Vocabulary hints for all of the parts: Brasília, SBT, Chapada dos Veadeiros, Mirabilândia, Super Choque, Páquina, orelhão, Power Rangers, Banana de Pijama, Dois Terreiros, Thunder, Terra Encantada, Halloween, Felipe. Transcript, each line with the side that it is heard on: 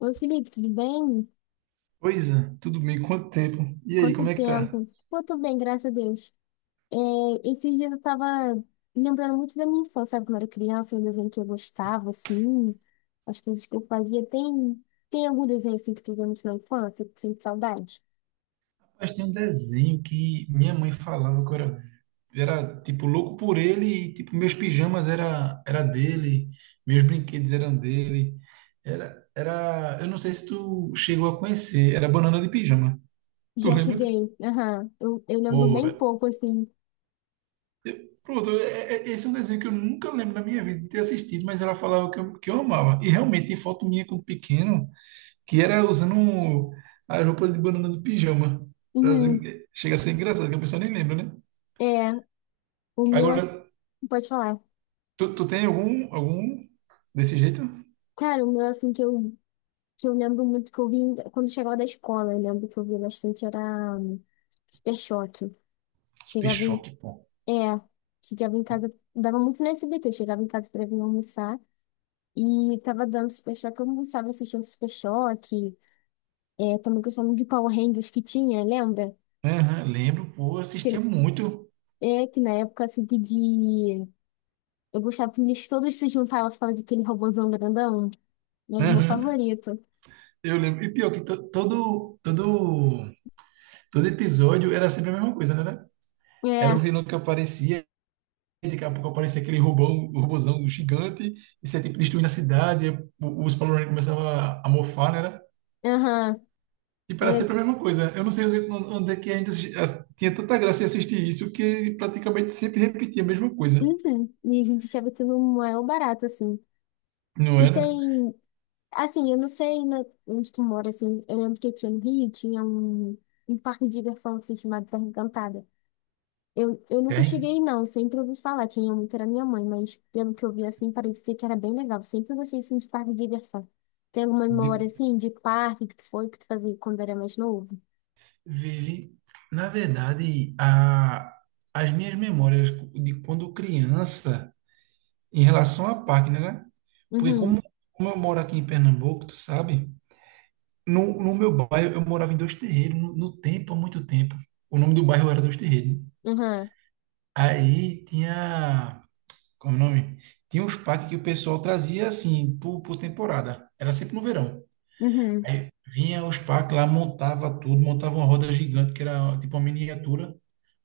left: Oi, Felipe, tudo bem?
right: Pois é, tudo bem, quanto tempo? E aí,
left: Quanto
right: como é que tá?
left: tempo? Pô, tô bem, graças a Deus. É, esses dias eu tava lembrando muito da minha infância, sabe? Quando eu era criança, o desenho que eu gostava, assim, as coisas que eu fazia. Tem algum desenho, assim, que tu vê muito na infância, que tu sente saudade?
right: Mas tem um desenho que minha mãe falava que eu era tipo louco por ele, e tipo meus pijamas era dele, meus brinquedos eram dele. Eu não sei se tu chegou a conhecer, era Banana de Pijama. Tu
left: Já
right: lembra?
left: cheguei, aham. Eu lembro
right: Pô,
left: bem
right: velho.
left: pouco, assim.
right: Pronto, esse é um desenho que eu nunca lembro da minha vida de ter assistido, mas ela falava que eu amava. E realmente tem foto minha quando pequeno que era usando as roupas de Banana de Pijama. Pra-
left: Uhum.
right: Chega a ser engraçado, que a pessoa nem lembra, né?
left: É, o meu,
right: Agora,
left: ass- pode falar.
right: tu tem algum desse jeito?
left: Cara, o meu, assim, que eu lembro muito que eu vi em- quando eu chegava da escola, eu lembro que eu vi bastante, era Super Choque.
right: Super
left: Chegava em
right: Choque, pô.
left: é, chegava em casa, dava muito no SBT, eu chegava em casa pra vir almoçar e tava dando Super Choque, eu almoçava assistindo Super Choque, é, também que eu chamo de Power Rangers que tinha, lembra?
right: Aham, lembro, pô, assistia
left: Que,
right: muito.
left: é, que na época, assim, que de... Eu gostava que eles todos se juntavam pra fazer aquele robôzão grandão, era o meu
right: Aham,
left: favorito.
right: eu lembro. E pior que todo episódio era sempre a mesma coisa, né? Era o
left: É,
right: vilão que aparecia, e daqui a pouco aparecia aquele robozão gigante, e você, tipo, destruindo a cidade, e os Power Rangers começavam a mofar, né?
left: aham,
right: E para
left: era...
right: sempre a mesma coisa. Eu não sei onde é que ainda tinha tanta graça em assistir isso, que praticamente sempre repetia a mesma coisa.
left: Uhum, e a gente achava aquilo um maior barato, assim.
right: Não
left: E
right: era?
left: tem assim, eu não sei na- onde tu mora, assim, eu lembro que aqui no Rio tinha um parque de diversão assim, chamado Terra Encantada. Eu nunca
right: Tem.
left: cheguei, não, sempre ouvi falar, quem ia muito era minha mãe, mas pelo que eu vi, assim, parecia que era bem legal. Sempre gostei, assim, de parque de diversão. Tem alguma memória,
right: De-
left: assim, de parque que tu foi, que tu fazia quando era mais novo?
right: Vive. Na verdade, as minhas memórias de quando criança, em relação à Páquina, né? Porque
left: Uhum,
right: como eu moro aqui em Pernambuco, tu sabe? No meu bairro, eu morava em Dois Terreiros, no tempo, há muito tempo. O nome do bairro era Dois Terreiros.
left: uhum,
right: Aí tinha. Como é o nome? Tinha uns packs que o pessoal trazia assim, por temporada. Era sempre no verão.
left: uhum,
right: Aí vinha os packs lá, montava tudo, montava uma roda gigante, que era tipo uma miniatura.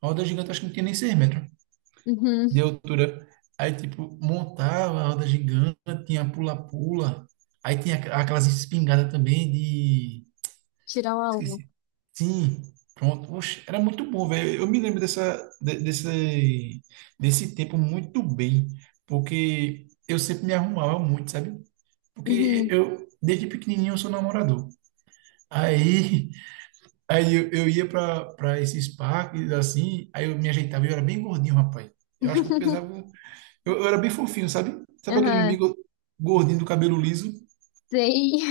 right: A roda gigante acho que não tinha nem 6 metros
left: uhum,
right: de altura. Aí, tipo, montava a roda gigante, tinha pula-pula. Aí tinha aquelas espingardas também de,
left: tirar o alvo,
right: esqueci. Sim, pronto. Oxe, era muito bom, velho. Eu me lembro desse, desse tempo muito bem, porque eu sempre me arrumava muito, sabe? Porque
left: uhum,
right: eu, desde pequenininho, eu sou namorador. Aí, aí eu ia para esses parques, assim, aí eu me ajeitava, eu era bem gordinho, rapaz. Eu acho que eu pesava, eu era bem fofinho, sabe? Sabe aquele
left: uhum,
right: amigo gordinho do cabelo liso?
left: sei,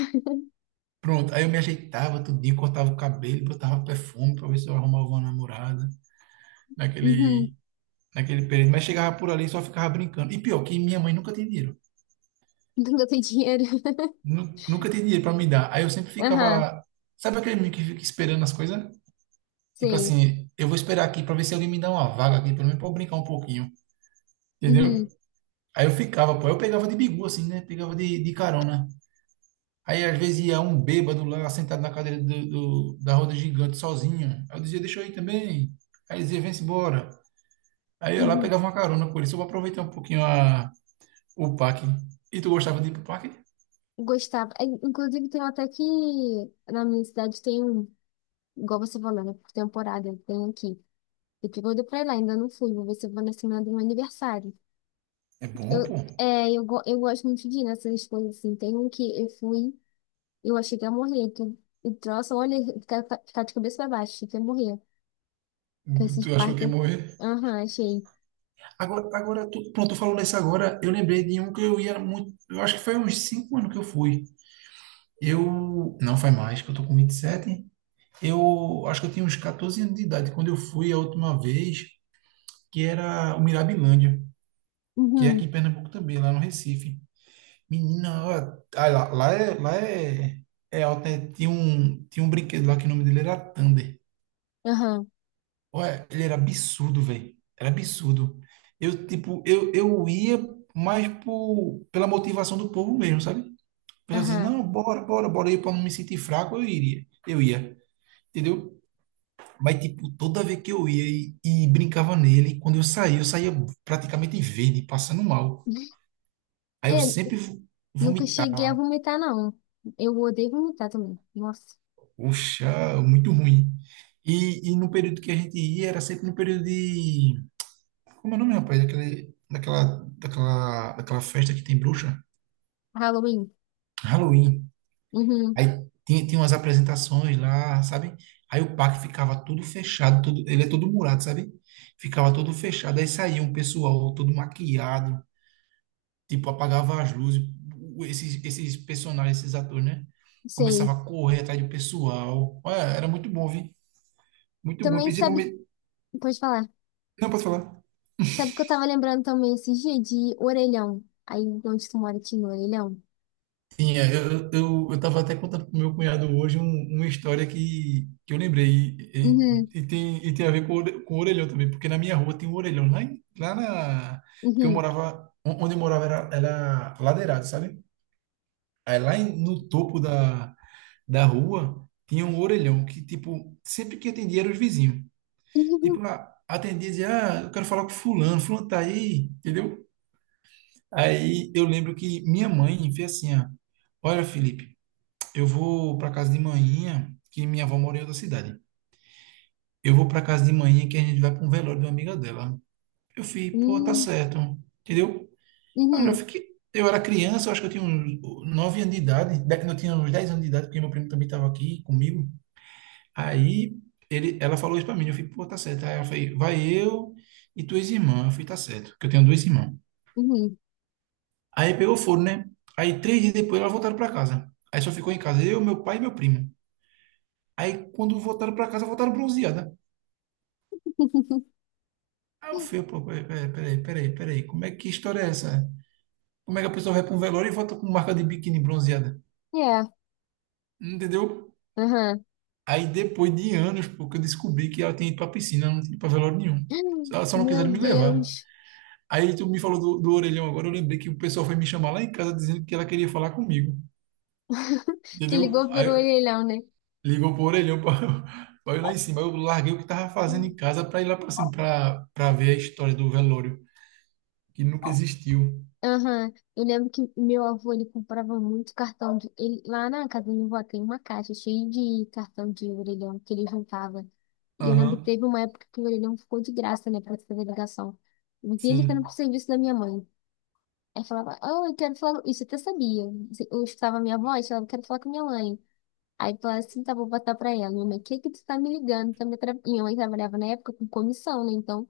right: Pronto, aí eu me ajeitava tudinho, cortava o cabelo, botava perfume para ver se eu arrumava uma namorada.
left: uhum,
right: Naquele, naquele período, mas chegava por ali e só ficava brincando. E pior, que minha mãe nunca tinha dinheiro.
left: nunca tem dinheiro,
right: Nunca tinha dinheiro para me dar. Aí eu sempre
left: aham,
right: ficava. Sabe aquele menino que fica esperando as coisas? Tipo
left: sei.
right: assim, eu vou esperar aqui para ver se alguém me dá uma vaga aqui, pelo menos para eu brincar um pouquinho. Entendeu?
left: Uhum.
right: Aí eu ficava, pô. Eu pegava de bigu, assim, né? Pegava de carona. Aí às vezes ia um bêbado lá sentado na cadeira da roda gigante sozinho. Aí eu dizia, deixa eu ir também. Aí ele dizia, vem-se embora. Aí eu lá
left: Uhum.
right: pegava uma carona com ele, só para aproveitar um pouquinho a, o Pac. E tu gostava de ir pro Pac?
left: Gostava. É, inclusive, tem até que na minha cidade tem um, igual você falou, né? Por temporada, tem aqui. Eu tô doida pra ir lá, ainda não fui, vou ver se eu vou na semana do meu aniversário.
right: É bom,
left: Eu,
right: pô.
left: é, eu, go- eu gosto muito de ir nessas coisas assim. Tem um que eu fui, eu achei que ia morrer. Que, e troço, olha, ficar de cabeça pra baixo, achei que ia morrer. Com esses
right: Tu achou que
left: parques.
right: ia morrer?
left: Aham, achei.
right: Agora, tu, pronto, tu falou nisso agora. Eu lembrei de um que eu ia muito. Eu acho que foi uns 5 anos que eu fui. Eu. Não faz mais, que eu tô com 27. Eu acho que eu tinha uns 14 anos de idade quando eu fui a última vez, que era o Mirabilândia, que é
left: Uhum,
right: aqui em Pernambuco também, lá no Recife. Menina, ó, ah, lá é, é alto, né? Tinha um brinquedo lá que o nome dele era Thunder.
left: aham,
right: Ué, ele era absurdo, velho. Era absurdo. Eu ia mais pela motivação do povo mesmo, sabe? O pessoal dizia,
left: aham.
right: não, bora, bora, bora. Eu, pra não me sentir fraco, eu iria. Eu ia, entendeu? Mas, tipo, toda vez que eu ia e brincava nele, quando eu saía praticamente verde, passando mal. Aí eu
left: É,
right: sempre
left: nunca cheguei a
right: vomitava.
left: vomitar, não. Eu odeio vomitar também. Nossa,
right: Poxa, muito ruim. E no período que a gente ia, era sempre no período de, como é o nome, rapaz? Daquele, daquela festa que tem bruxa?
left: Halloween.
right: Halloween.
left: Uhum,
right: Aí tinha umas apresentações lá, sabe? Aí o parque ficava tudo fechado, tudo, ele é todo murado, sabe? Ficava todo fechado. Aí saía um pessoal todo maquiado, tipo, apagava as luzes. Esses personagens, esses atores, né?
left: sei.
right: Começava a correr atrás do pessoal. Olha, era muito bom, viu? Muito bom.
left: Também sabe,
right: Principalmente.
left: pode falar.
right: Não, posso falar.
left: Sabe que eu tava lembrando também esses dias de orelhão. Aí onde tu mora tinha orelhão?
right: Sim, é, eu tava até contando pro meu cunhado hoje uma história que eu lembrei
left: Uhum,
right: e tem a ver com, com o orelhão também, porque na minha rua tem um orelhão lá, lá na... Porque eu
left: uhum,
right: morava, onde eu morava era, era ladeirado, sabe? Aí no topo da rua tinha um orelhão que, tipo, sempre que atendia era os vizinhos.
left: uhum,
right: Tipo, ah, atendia e dizia, ah, eu quero falar com fulano, fulano tá aí, entendeu? Aí eu lembro que minha mãe fez assim, ó, olha, Felipe, eu vou para casa de manhã, que minha avó mora em outra cidade. Eu vou para casa de manhã que a gente vai para um velório de uma amiga dela. Eu fui, pô, tá
left: uhum,
right: certo, entendeu? Eu já
left: uhum,
right: fiquei. Eu era criança, eu acho que eu tinha uns 9 anos de idade, não, eu tinha uns 10 anos de idade, porque meu primo também estava aqui comigo. Aí ela falou isso para mim, eu fui, pô, tá certo. Aí ela foi, vai eu e tuas irmãs. Eu fui, tá certo, que eu tenho dois irmãos.
left: uhum.
right: Aí pegou fogo, né? Aí três dias depois elas voltaram para casa. Aí só ficou em casa eu, meu pai e meu primo. Aí quando voltaram para casa, voltaram bronzeados. Aí eu fui, pô, peraí, como é que história é essa? Como é que a pessoa vai para um velório e volta com marca de biquíni bronzeada?
left: É,
right: Entendeu?
left: aham.
right: Aí depois de anos, pô, que eu descobri que ela tinha ido para piscina, ela não tinha ido para velório nenhum. Ela só não
left: Meu
right: quiseram me levar.
left: Deus.
right: Aí tu me falou do orelhão agora, eu lembrei que o pessoal foi me chamar lá em casa dizendo que ela queria falar comigo.
left: Que
right: Entendeu?
left: ligou pelo
right: Aí
left: orelhão, né?
right: ligou pro orelhão para eu ir lá em cima. Aí eu larguei o que tava fazendo em casa para ir lá para cima, para ver a história do velório, que nunca existiu.
left: Aham, eu lembro que meu avô, ele comprava muito cartão de... Ele, lá na casa do meu avô tem uma caixa cheia de cartão de orelhão que ele juntava. E eu lembro que
right: Aham,
left: teve uma época que o orelhão ficou de graça, né, pra fazer ligação. Eu vi ele ficando pro
right: sim.
left: serviço da minha mãe. Aí falava, oh, eu quero falar... Isso eu até sabia. Assim, eu escutava a minha voz, falava, eu quero falar com minha mãe. Aí eu falava assim, tá, vou botar pra ela. Minha mãe, o que que tu tá me ligando? Tá me atra- Minha mãe trabalhava na época com comissão, né, então...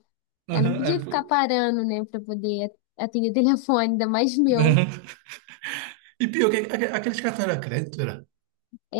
left: Ela não
right: Aham,
left: podia
right: era por-
left: ficar parando, né, pra poder atender telefone, ainda mais meu.
right: E pior, que aqueles cartões era crédito, era?
left: É,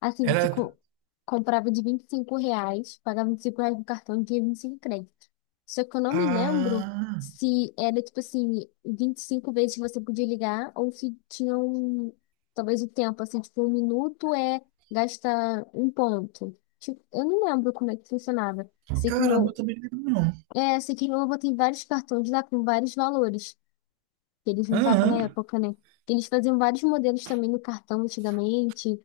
left: assim, você
right: Era.
left: co- comprava de R$ 25, pagava R$ 25 no cartão e tinha 25 créditos. Só que eu não me lembro
right: Ah,
left: se era, tipo assim, 25 vezes que você podia ligar ou se tinha um, talvez o tempo, assim, tipo, um minuto é gasta um ponto. Tipo, eu não lembro como é que funcionava. Sei que
right: caramba, eu
left: meu,
right: também não lembro, não.
left: é, sei que meu avô tem vários cartões lá com vários valores que ele juntava na
right: Aham.
left: época, né? Eles faziam vários modelos também no cartão antigamente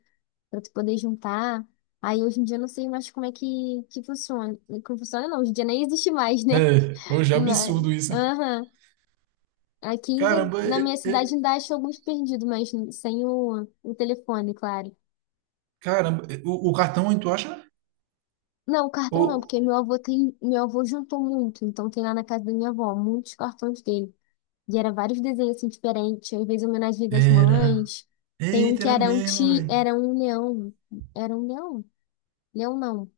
left: para tu poder juntar. Aí hoje em dia eu não sei mais como é que funciona. Como funciona não, hoje em dia nem existe mais, né?
right: É, hoje é
left: Mas,
right: absurdo isso.
left: aham. Aqui ainda,
right: Caramba,
left: na minha cidade ainda acho alguns perdidos, mas sem o telefone, claro.
right: caramba, é, o cartão, hein, tu acha?
left: Não, o cartão não,
right: Ou.
left: porque meu avô tem, meu avô juntou muito, então tem lá na casa da minha avó muitos cartões dele. E era vários desenhos assim diferentes, às vezes homenagem das
right: Era.
left: mães. Tem um
right: Eita,
left: que
right: era
left: era um
right: mesmo,
left: ti,
right: velho.
left: era um leão, leão não.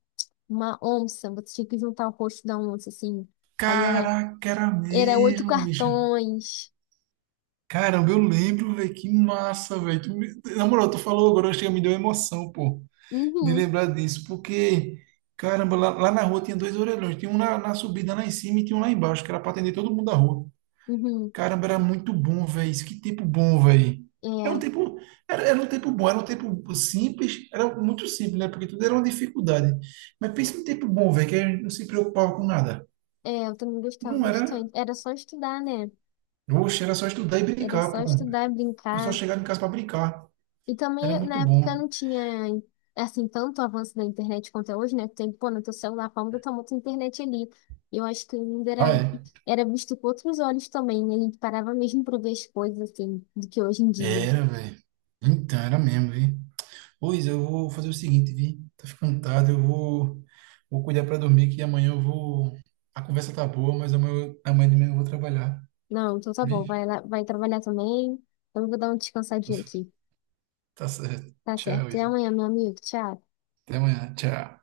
left: Uma onça, você tinha que juntar o rosto da onça, assim. Aí era,
right: Caraca, era
left: era oito
right: mesmo, bicho.
left: cartões.
right: Caramba, eu lembro, velho, que massa, velho. Na moral, tu falou agora, chega, me deu emoção, pô, de
left: Uhum,
right: lembrar disso, porque, caramba, lá na rua tinha dois orelhões, tinha um na subida lá em cima, e tinha um lá embaixo, que era para atender todo mundo da rua.
left: uhum.
right: Caramba, era muito bom, velho. Isso que tempo bom, velho. Era um tempo, era um tempo bom, era um tempo simples, era muito simples, né? Porque tudo era uma dificuldade. Mas pensa num tempo bom, velho, que a gente não se preocupava com nada.
left: É, é, eu também gostava
right: Não era,
left: bastante. Era só estudar, né?
right: oxe, era só estudar e
left: Era
right: brincar,
left: só
right: pô.
left: estudar,
right: Eu só
left: brincar.
right: chegava em casa para brincar.
left: E
right: Era
left: também,
right: muito
left: na época,
right: bom.
left: não tinha, assim, tanto avanço da internet quanto é hoje, né? Tem, pô, no teu celular, falando, eu tomo tua internet ali. Eu acho que ainda
right: Ah,
left: era,
right: é.
left: era visto com outros olhos também, né? A gente parava mesmo pra ver as coisas, assim, do que hoje em dia.
right: Era, velho. Então, era mesmo, viu? Pois eu vou fazer o seguinte, vi, tá ficando tarde, vou cuidar para dormir que amanhã eu vou. A conversa tá boa, mas amanhã de manhã eu vou trabalhar,
left: Não, então tá bom.
right: vi?
left: Vai lá, vai trabalhar também. Então eu vou dar um descansadinho aqui.
right: Tá certo.
left: Tá certo.
right: Tchau,
left: Até
right: Isa.
left: amanhã, meu amigo. Tchau.
right: Até amanhã. Tchau.